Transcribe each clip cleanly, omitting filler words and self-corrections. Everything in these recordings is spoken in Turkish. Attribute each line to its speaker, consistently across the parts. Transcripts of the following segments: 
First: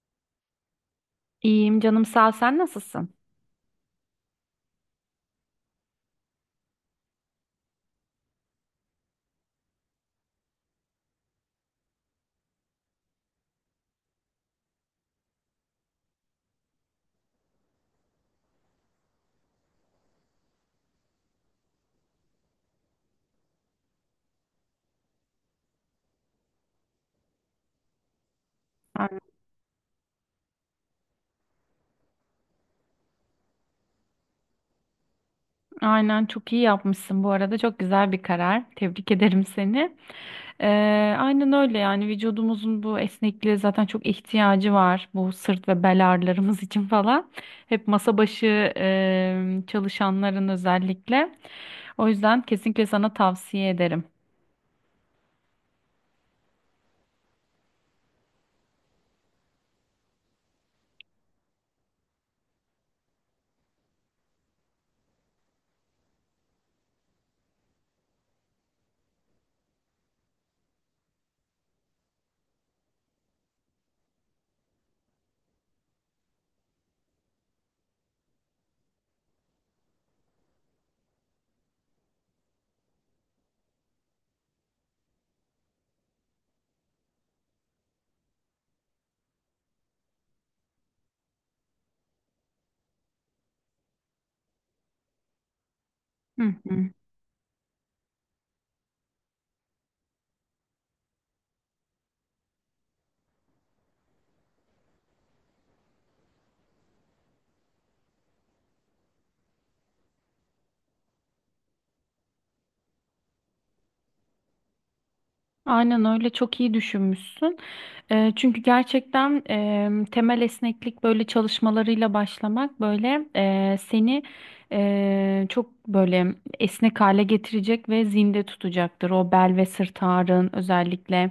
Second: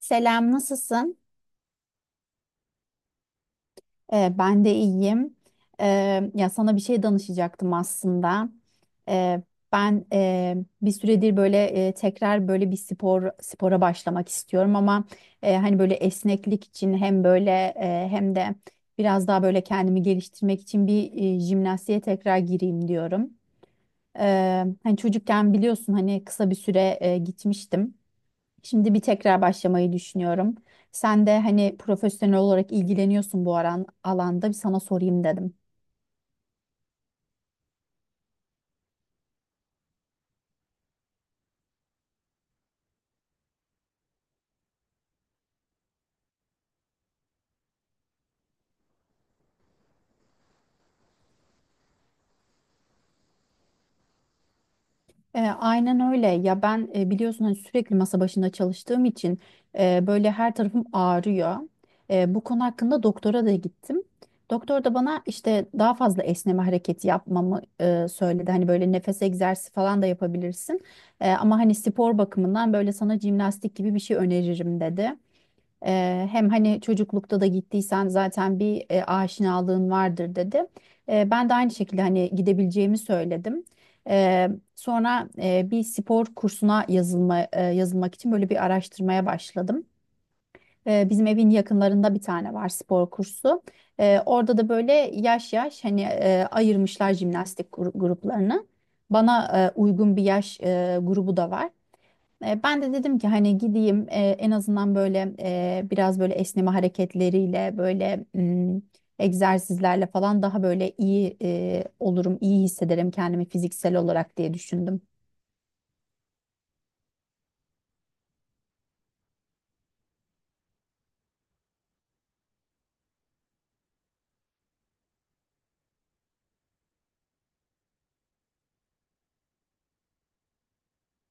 Speaker 1: Selam, nasılsın?
Speaker 2: İyiyim canım sağ ol. Sen nasılsın?
Speaker 1: Ben de iyiyim. Ya sana bir şey danışacaktım aslında. Ee, ben bir süredir böyle tekrar böyle bir spora başlamak istiyorum ama hani böyle esneklik için hem böyle hem de biraz daha böyle kendimi geliştirmek için jimnastiğe tekrar gireyim diyorum. Hani çocukken biliyorsun hani kısa bir süre gitmiştim. Şimdi bir
Speaker 2: Aynen.
Speaker 1: tekrar başlamayı düşünüyorum. Sen de hani profesyonel olarak ilgileniyorsun bu alanda bir sana sorayım dedim.
Speaker 2: Aynen, çok iyi yapmışsın bu arada. Çok güzel bir karar. Tebrik ederim seni. Ee, aynen öyle yani vücudumuzun bu esnekliğe zaten çok ihtiyacı var. Bu sırt ve bel ağrılarımız için falan. Hep masa başı çalışanların özellikle. O yüzden kesinlikle sana tavsiye ederim.
Speaker 1: Aynen öyle. Ya ben biliyorsun hani sürekli masa başında çalıştığım için böyle her tarafım ağrıyor. Bu konu hakkında doktora da gittim. Doktor da bana işte daha fazla esneme hareketi yapmamı söyledi. Hani böyle nefes egzersizi falan da yapabilirsin. Ama hani spor bakımından böyle sana jimnastik gibi bir şey öneririm dedi. Hem hani çocuklukta da gittiysen zaten bir aşinalığın vardır dedi. Ben de aynı şekilde hani gidebileceğimi söyledim. Eee, Sonra bir spor kursuna yazılmak için böyle bir araştırmaya başladım. Bizim evin yakınlarında bir tane var spor kursu. Orada da böyle yaş hani
Speaker 2: Hı hı.
Speaker 1: ayırmışlar jimnastik gruplarını. Bana uygun bir yaş grubu da var. Ben de dedim ki hani gideyim en azından böyle biraz böyle esneme hareketleriyle böyle egzersizlerle falan daha böyle iyi olurum, iyi hissederim kendimi fiziksel olarak diye düşündüm.
Speaker 2: Aynen öyle, çok iyi düşünmüşsün. Çünkü gerçekten temel esneklik böyle çalışmalarıyla başlamak böyle seni çok böyle esnek hale getirecek ve zinde tutacaktır. O bel ve sırt ağrın özellikle,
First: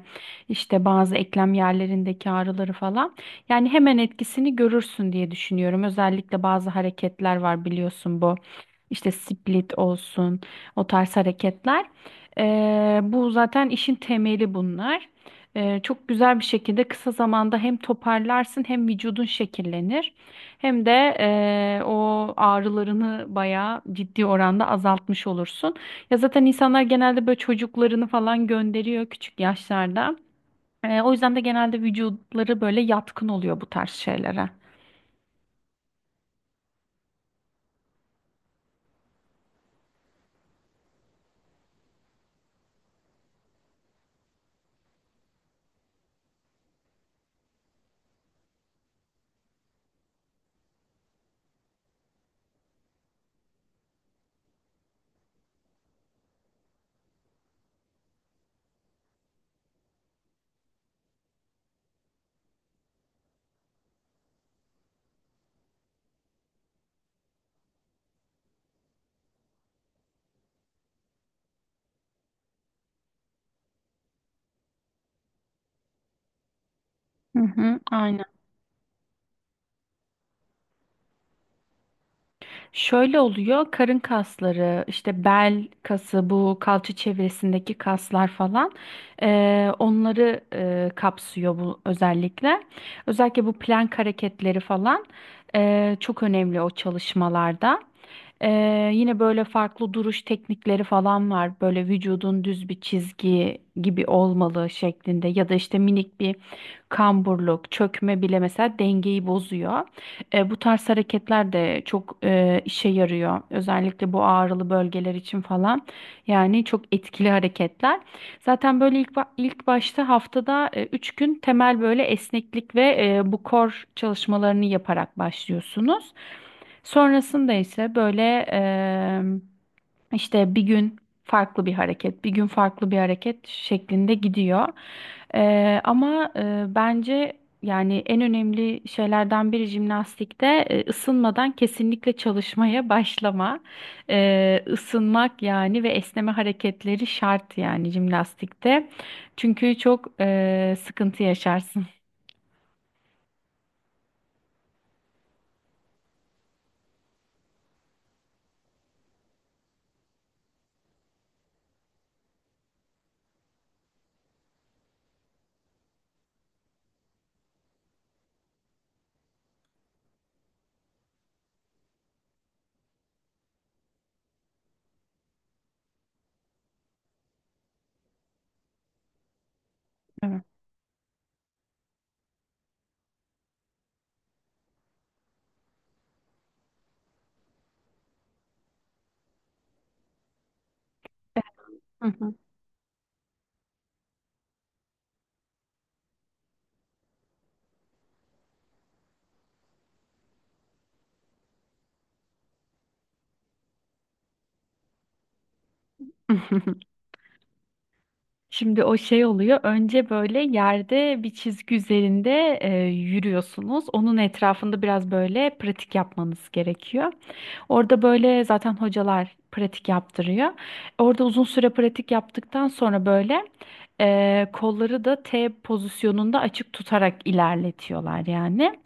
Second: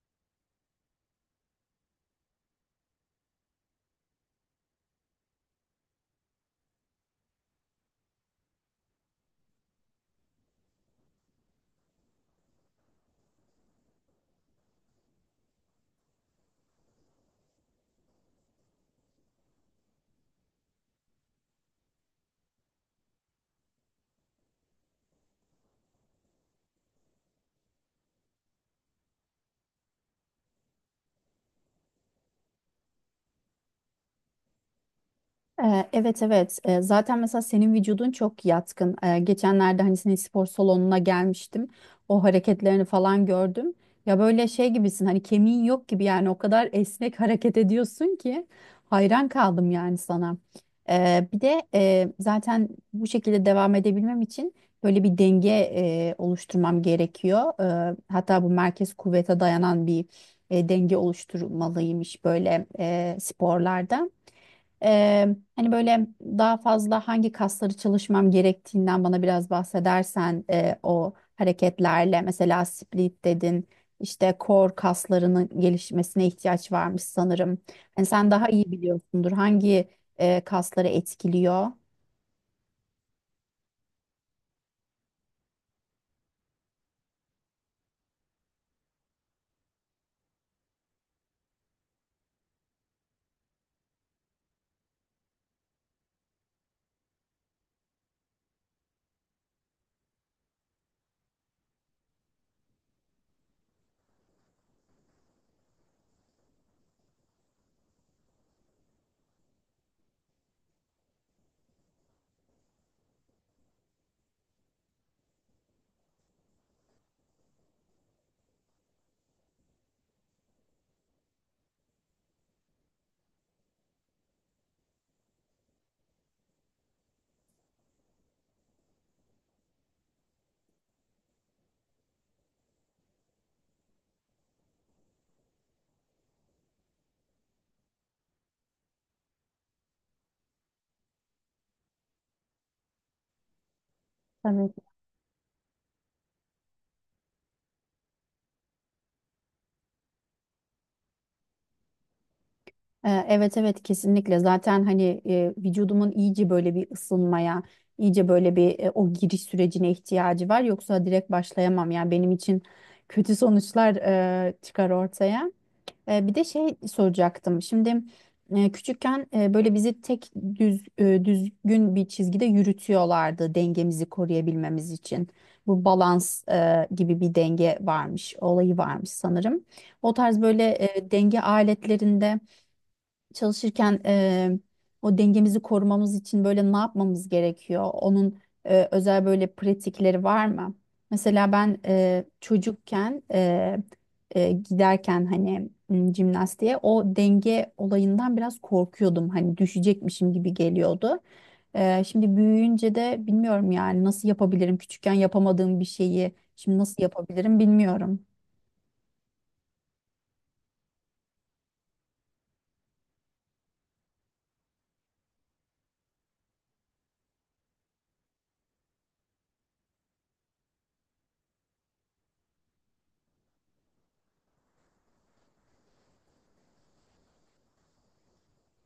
Speaker 2: işte bazı eklem yerlerindeki ağrıları falan. Yani hemen etkisini görürsün diye düşünüyorum. Özellikle bazı hareketler var biliyorsun bu. İşte split olsun, o tarz hareketler. Bu zaten işin temeli bunlar. Çok güzel bir şekilde kısa zamanda hem toparlarsın, hem vücudun şekillenir, hem de o ağrılarını bayağı ciddi oranda azaltmış olursun. Ya zaten insanlar genelde böyle çocuklarını falan gönderiyor küçük yaşlarda. O yüzden de genelde vücutları böyle yatkın oluyor bu tarz şeylere.
Speaker 1: Evet, evet. Zaten mesela senin vücudun çok yatkın. Geçenlerde hani senin spor salonuna gelmiştim, o hareketlerini falan gördüm, ya böyle şey gibisin hani kemiğin yok gibi yani o kadar esnek hareket ediyorsun ki hayran kaldım yani sana. Bir de zaten bu şekilde devam edebilmem için böyle bir denge oluşturmam gerekiyor. Hatta bu merkez kuvvete dayanan bir denge oluşturmalıymış böyle sporlarda. Hani böyle daha fazla hangi kasları çalışmam gerektiğinden bana biraz bahsedersen o hareketlerle mesela split dedin, işte core kaslarının gelişmesine ihtiyaç varmış
Speaker 2: Hı
Speaker 1: sanırım.
Speaker 2: hı,
Speaker 1: Hani sen
Speaker 2: aynen.
Speaker 1: daha iyi biliyorsundur hangi kasları etkiliyor?
Speaker 2: Şöyle oluyor, karın kasları, işte bel kası, bu kalça çevresindeki kaslar falan, onları kapsıyor bu özellikle. Özellikle bu plank hareketleri falan çok önemli o çalışmalarda. Yine böyle farklı duruş teknikleri falan var, böyle vücudun düz bir çizgi gibi olmalı şeklinde, ya da işte minik bir kamburluk, çökme bile mesela dengeyi bozuyor. Bu tarz hareketler de çok işe yarıyor. Özellikle bu ağrılı bölgeler için falan. Yani çok etkili hareketler. Zaten böyle ilk başta haftada 3 gün temel böyle esneklik ve bu core çalışmalarını yaparak başlıyorsunuz. Sonrasında ise böyle işte bir gün farklı bir hareket, bir gün farklı bir hareket şeklinde gidiyor. Ama bence yani en önemli şeylerden biri jimnastikte ısınmadan kesinlikle çalışmaya başlama. Isınmak yani ve esneme hareketleri şart yani jimnastikte. Çünkü çok sıkıntı yaşarsın.
Speaker 1: Evet, evet, kesinlikle. Zaten hani vücudumun iyice böyle bir ısınmaya, iyice böyle bir o giriş sürecine ihtiyacı var, yoksa direkt başlayamam yani. Benim için kötü sonuçlar çıkar ortaya. Bir de şey soracaktım şimdi. Küçükken böyle bizi tek düzgün bir çizgide yürütüyorlardı dengemizi koruyabilmemiz için. Bu balans gibi bir denge varmış olayı varmış sanırım. O tarz
Speaker 2: Evet.
Speaker 1: böyle denge aletlerinde çalışırken o dengemizi korumamız için böyle ne yapmamız gerekiyor? Onun özel böyle pratikleri var mı? Mesela ben
Speaker 2: Hı hı.
Speaker 1: çocukken giderken hani jimnastiğe o denge olayından biraz korkuyordum. Hani düşecekmişim gibi geliyordu. Şimdi büyüyünce de bilmiyorum yani nasıl yapabilirim? Küçükken yapamadığım bir şeyi şimdi nasıl yapabilirim bilmiyorum.
Speaker 2: Şimdi o şey oluyor. Önce böyle yerde bir çizgi üzerinde yürüyorsunuz. Onun etrafında biraz böyle pratik yapmanız gerekiyor. Orada böyle zaten hocalar pratik yaptırıyor. Orada uzun süre pratik yaptıktan sonra böyle kolları da T pozisyonunda açık tutarak ilerletiyorlar yani.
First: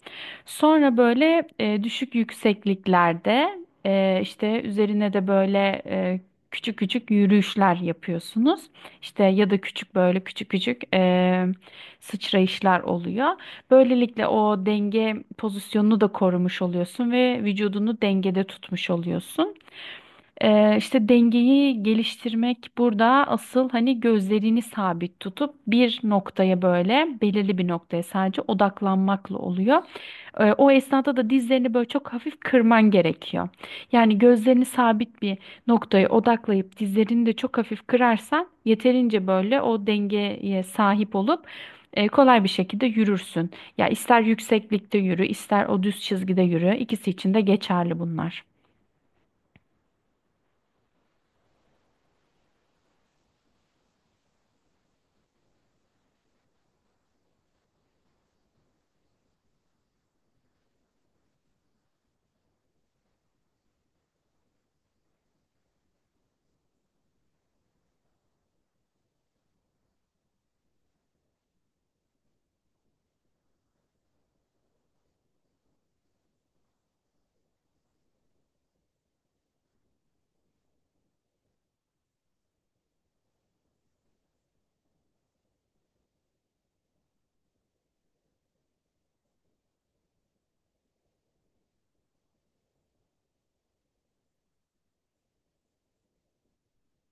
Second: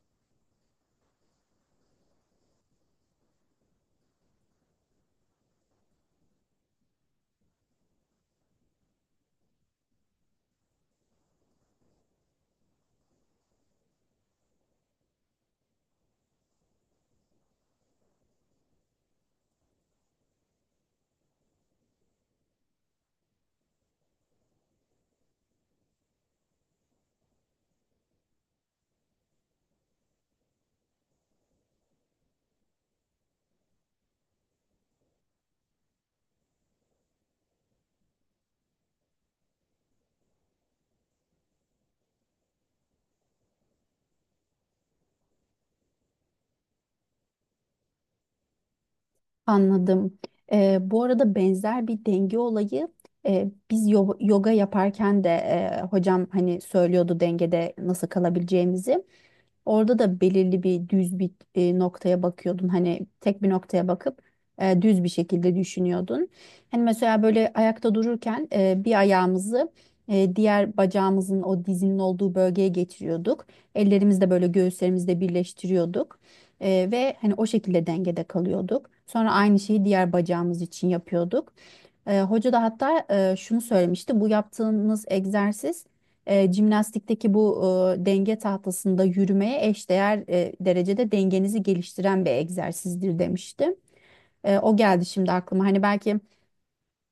Speaker 2: Sonra böyle düşük yüksekliklerde işte üzerine de böyle küçük küçük yürüyüşler yapıyorsunuz. İşte ya da küçük böyle küçük küçük sıçrayışlar oluyor. Böylelikle o denge pozisyonunu da korumuş oluyorsun ve vücudunu dengede tutmuş oluyorsun. İşte dengeyi geliştirmek burada asıl, hani gözlerini sabit tutup bir noktaya, böyle belirli bir noktaya sadece odaklanmakla oluyor. O esnada da dizlerini böyle çok hafif kırman gerekiyor. Yani gözlerini sabit bir noktaya odaklayıp dizlerini de çok hafif kırarsan yeterince böyle o dengeye sahip olup kolay bir şekilde yürürsün. Ya ister yükseklikte yürü, ister o düz çizgide yürü. İkisi için de geçerli bunlar.
Speaker 1: Anladım. Bu arada benzer bir denge olayı biz yoga yaparken de hocam hani söylüyordu dengede nasıl kalabileceğimizi. Orada da belirli bir düz bir noktaya bakıyordun. Hani tek bir noktaya bakıp düz bir şekilde düşünüyordun. Hani mesela böyle ayakta dururken bir ayağımızı diğer bacağımızın o dizinin olduğu bölgeye getiriyorduk. Ellerimizi böyle göğüslerimizde birleştiriyorduk. Ve hani o şekilde dengede kalıyorduk. Sonra aynı şeyi diğer bacağımız için yapıyorduk. Hoca da hatta şunu söylemişti. Bu yaptığınız egzersiz jimnastikteki bu denge tahtasında yürümeye eşdeğer derecede dengenizi geliştiren bir egzersizdir demişti. O geldi şimdi aklıma. Hani belki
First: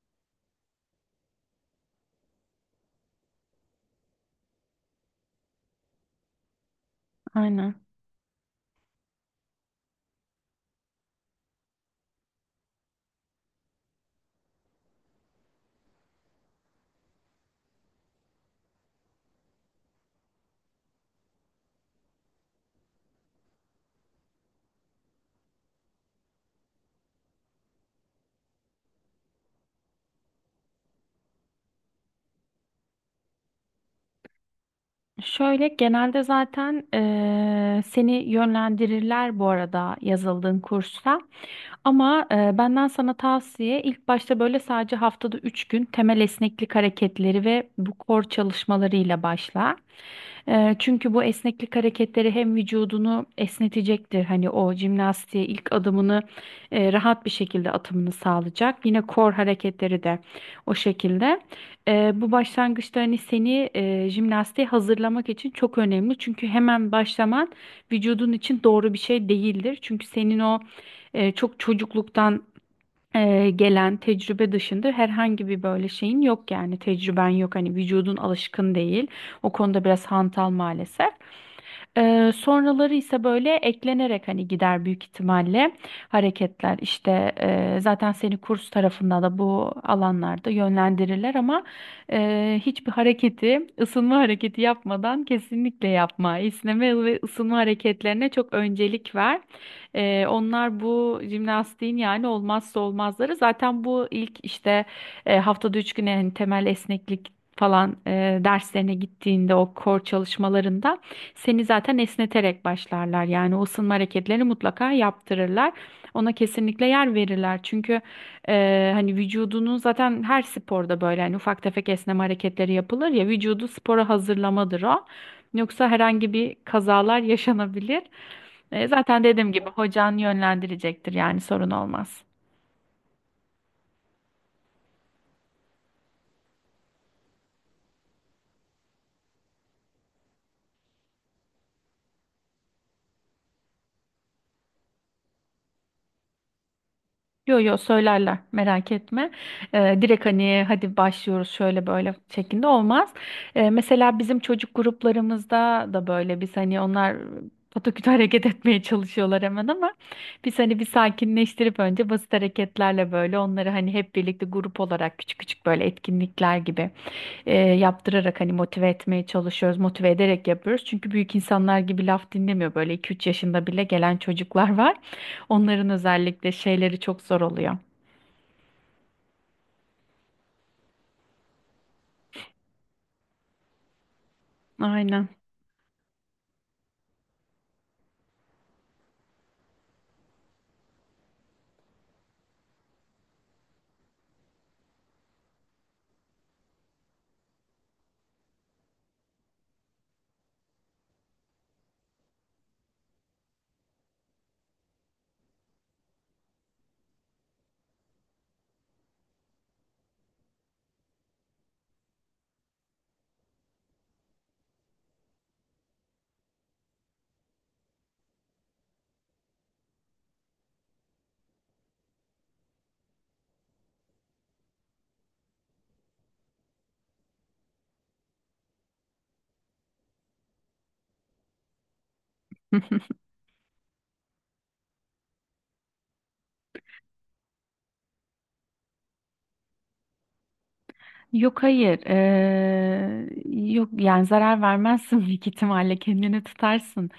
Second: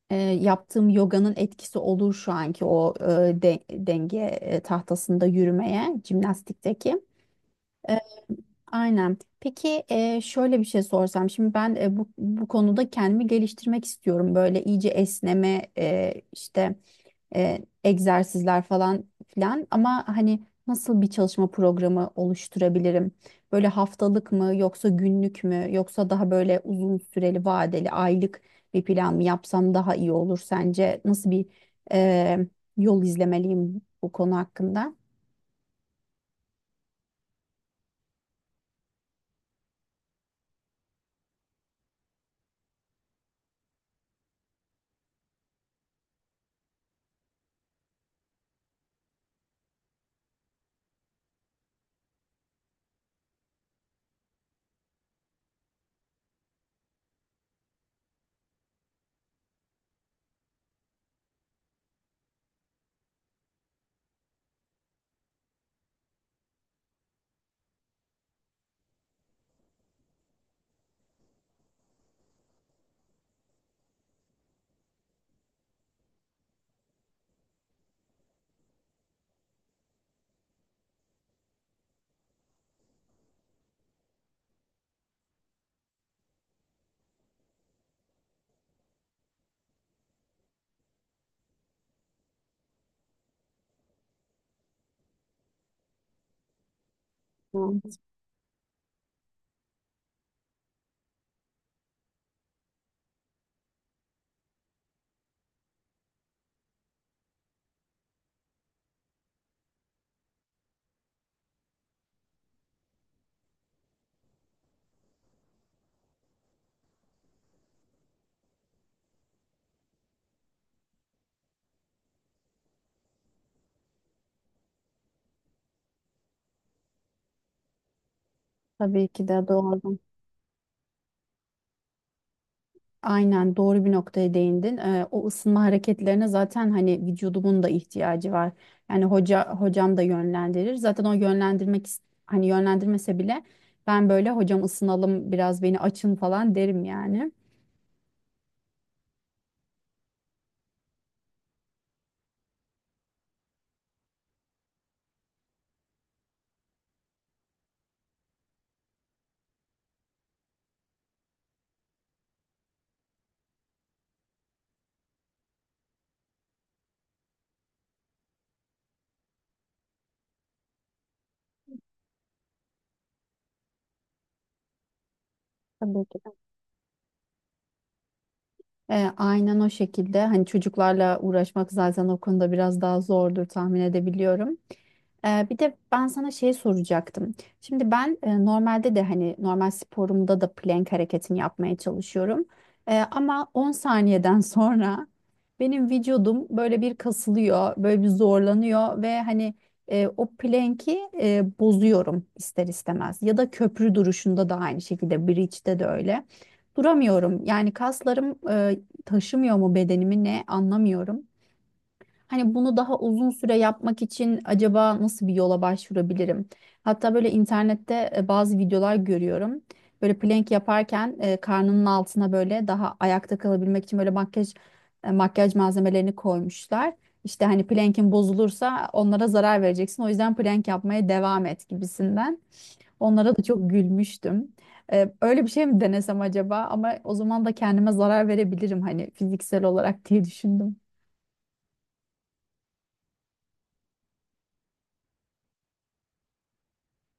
Speaker 1: yaptığım yoganın etkisi olur şu anki o denge tahtasında yürümeye, jimnastikteki.
Speaker 2: Aynen.
Speaker 1: E, aynen. Peki şöyle bir şey sorsam. Şimdi ben bu konuda kendimi geliştirmek istiyorum. Böyle iyice esneme işte egzersizler falan filan, ama hani nasıl bir çalışma programı oluşturabilirim? Böyle haftalık mı yoksa günlük mü yoksa daha böyle uzun süreli vadeli aylık bir plan mı yapsam daha iyi olur sence? Nasıl bir e, yol izlemeliyim bu konu hakkında?
Speaker 2: Şöyle, genelde zaten seni yönlendirirler bu arada yazıldığın kursa. Ama benden sana tavsiye, ilk başta böyle sadece haftada 3 gün temel esneklik hareketleri ve bu core çalışmalarıyla başla. Çünkü bu esneklik hareketleri hem vücudunu esnetecektir. Hani o jimnastiğe ilk adımını rahat bir şekilde atımını sağlayacak. Yine kor hareketleri de o şekilde. Bu başlangıçta hani seni jimnastiğe hazırlamak için çok önemli. Çünkü hemen başlaman vücudun için doğru bir şey değildir. Çünkü senin o çok çocukluktan gelen tecrübe dışında herhangi bir böyle şeyin yok, yani tecrüben yok, hani vücudun alışkın değil, o konuda biraz hantal maalesef. Sonraları ise böyle eklenerek hani gider büyük ihtimalle hareketler, işte zaten seni kurs tarafında da bu alanlarda yönlendirirler ama hiçbir hareketi ısınma hareketi yapmadan kesinlikle yapma. İsneme ve ısınma
Speaker 1: Hı,
Speaker 2: hareketlerine çok öncelik ver. Onlar bu jimnastiğin yani olmazsa olmazları. Zaten bu ilk, işte haftada üç güne, hani temel esneklik falan derslerine gittiğinde, o core çalışmalarında seni zaten esneterek başlarlar. Yani o ısınma hareketlerini mutlaka yaptırırlar. Ona kesinlikle yer verirler. Çünkü hani vücudunu zaten her sporda böyle hani ufak tefek esneme hareketleri yapılır ya, vücudu spora hazırlamadır o. Yoksa herhangi bir kazalar yaşanabilir.
Speaker 1: Tabii
Speaker 2: Zaten
Speaker 1: ki de
Speaker 2: dediğim gibi
Speaker 1: doğru.
Speaker 2: hocan yönlendirecektir, yani sorun olmaz.
Speaker 1: Aynen, doğru bir noktaya değindin. O ısınma hareketlerine zaten hani vücudumun da ihtiyacı var. Yani hocam da yönlendirir. Zaten o yönlendirmek hani yönlendirmese bile ben böyle hocam ısınalım biraz beni açın falan derim yani.
Speaker 2: Yo yo, söylerler, merak etme. Direkt hani hadi başlıyoruz şöyle böyle şeklinde olmaz. Mesela bizim çocuk gruplarımızda da böyle biz hani, onlar pataküte hareket etmeye çalışıyorlar hemen, ama biz hani bir sakinleştirip önce basit hareketlerle böyle onları, hani hep birlikte grup olarak küçük küçük böyle etkinlikler gibi yaptırarak hani motive etmeye çalışıyoruz. Motive ederek yapıyoruz. Çünkü büyük insanlar gibi laf dinlemiyor. Böyle iki üç yaşında bile gelen çocuklar var. Onların
Speaker 1: Tabii ki.
Speaker 2: özellikle şeyleri çok zor oluyor.
Speaker 1: Aynen o şekilde. Hani çocuklarla uğraşmak zaten o konuda biraz daha zordur, tahmin edebiliyorum.
Speaker 2: Aynen.
Speaker 1: Bir de ben sana şey soracaktım. Şimdi ben normalde de hani normal sporumda da plank hareketini yapmaya çalışıyorum. Ama 10 saniyeden sonra benim vücudum böyle bir kasılıyor, böyle bir zorlanıyor ve hani o plank'i bozuyorum ister istemez. Ya da köprü duruşunda da aynı şekilde, bridge'de de öyle duramıyorum. Yani kaslarım taşımıyor mu bedenimi ne anlamıyorum. Hani bunu daha uzun süre yapmak için acaba nasıl bir yola başvurabilirim? Hatta böyle internette bazı videolar görüyorum. Böyle plank yaparken karnının altına böyle daha ayakta kalabilmek için böyle makyaj malzemelerini koymuşlar. İşte hani plank'in bozulursa onlara zarar vereceksin. O yüzden plank yapmaya devam et gibisinden. Onlara da çok gülmüştüm. Öyle bir şey mi denesem acaba? Ama o zaman da kendime zarar verebilirim hani fiziksel olarak diye düşündüm.
Speaker 2: Yok, hayır. Yok yani zarar vermezsin, büyük ihtimalle kendini tutarsın.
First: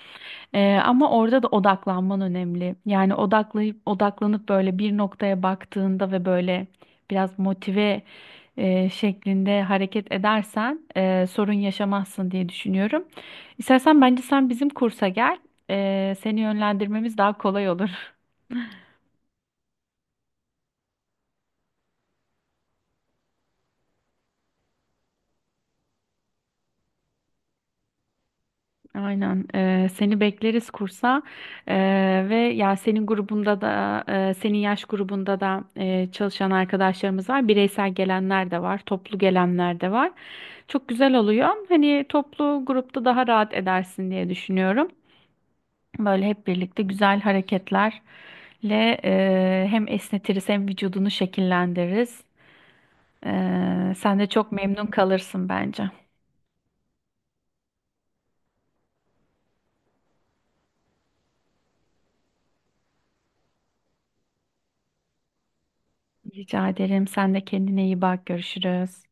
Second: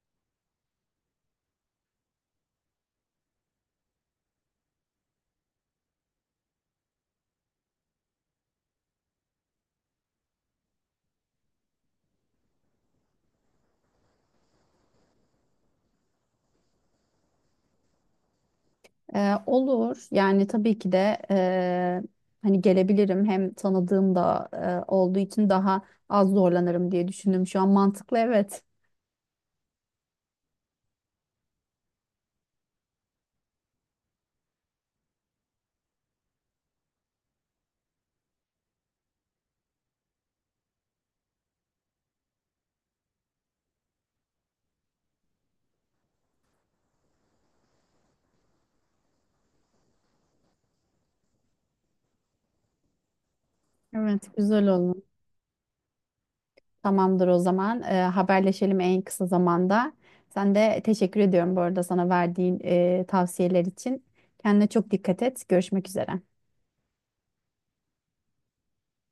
Speaker 2: Ama orada da odaklanman önemli. Yani odaklayıp böyle bir noktaya baktığında ve böyle biraz motive şeklinde hareket edersen sorun yaşamazsın diye düşünüyorum. İstersen bence sen bizim kursa gel. Seni yönlendirmemiz daha kolay olur.
Speaker 1: Olur. Yani tabii ki de hani gelebilirim. Hem tanıdığım da olduğu için daha az zorlanırım diye düşündüm. Şu an mantıklı, evet.
Speaker 2: Aynen. Seni bekleriz kursa. Ve ya senin grubunda da senin yaş grubunda da çalışan arkadaşlarımız var. Bireysel gelenler de var, toplu gelenler de var. Çok güzel oluyor. Hani toplu grupta daha rahat edersin diye düşünüyorum. Böyle hep birlikte güzel hareketlerle hem esnetiriz hem vücudunu şekillendiririz. Sen de
Speaker 1: Evet,
Speaker 2: çok
Speaker 1: güzel
Speaker 2: memnun
Speaker 1: olur.
Speaker 2: kalırsın bence.
Speaker 1: Tamamdır o zaman. Haberleşelim en kısa zamanda. Sen de teşekkür ediyorum bu arada sana verdiğin tavsiyeler için. Kendine çok dikkat et. Görüşmek üzere.
Speaker 2: Rica ederim. Sen de kendine iyi bak. Görüşürüz.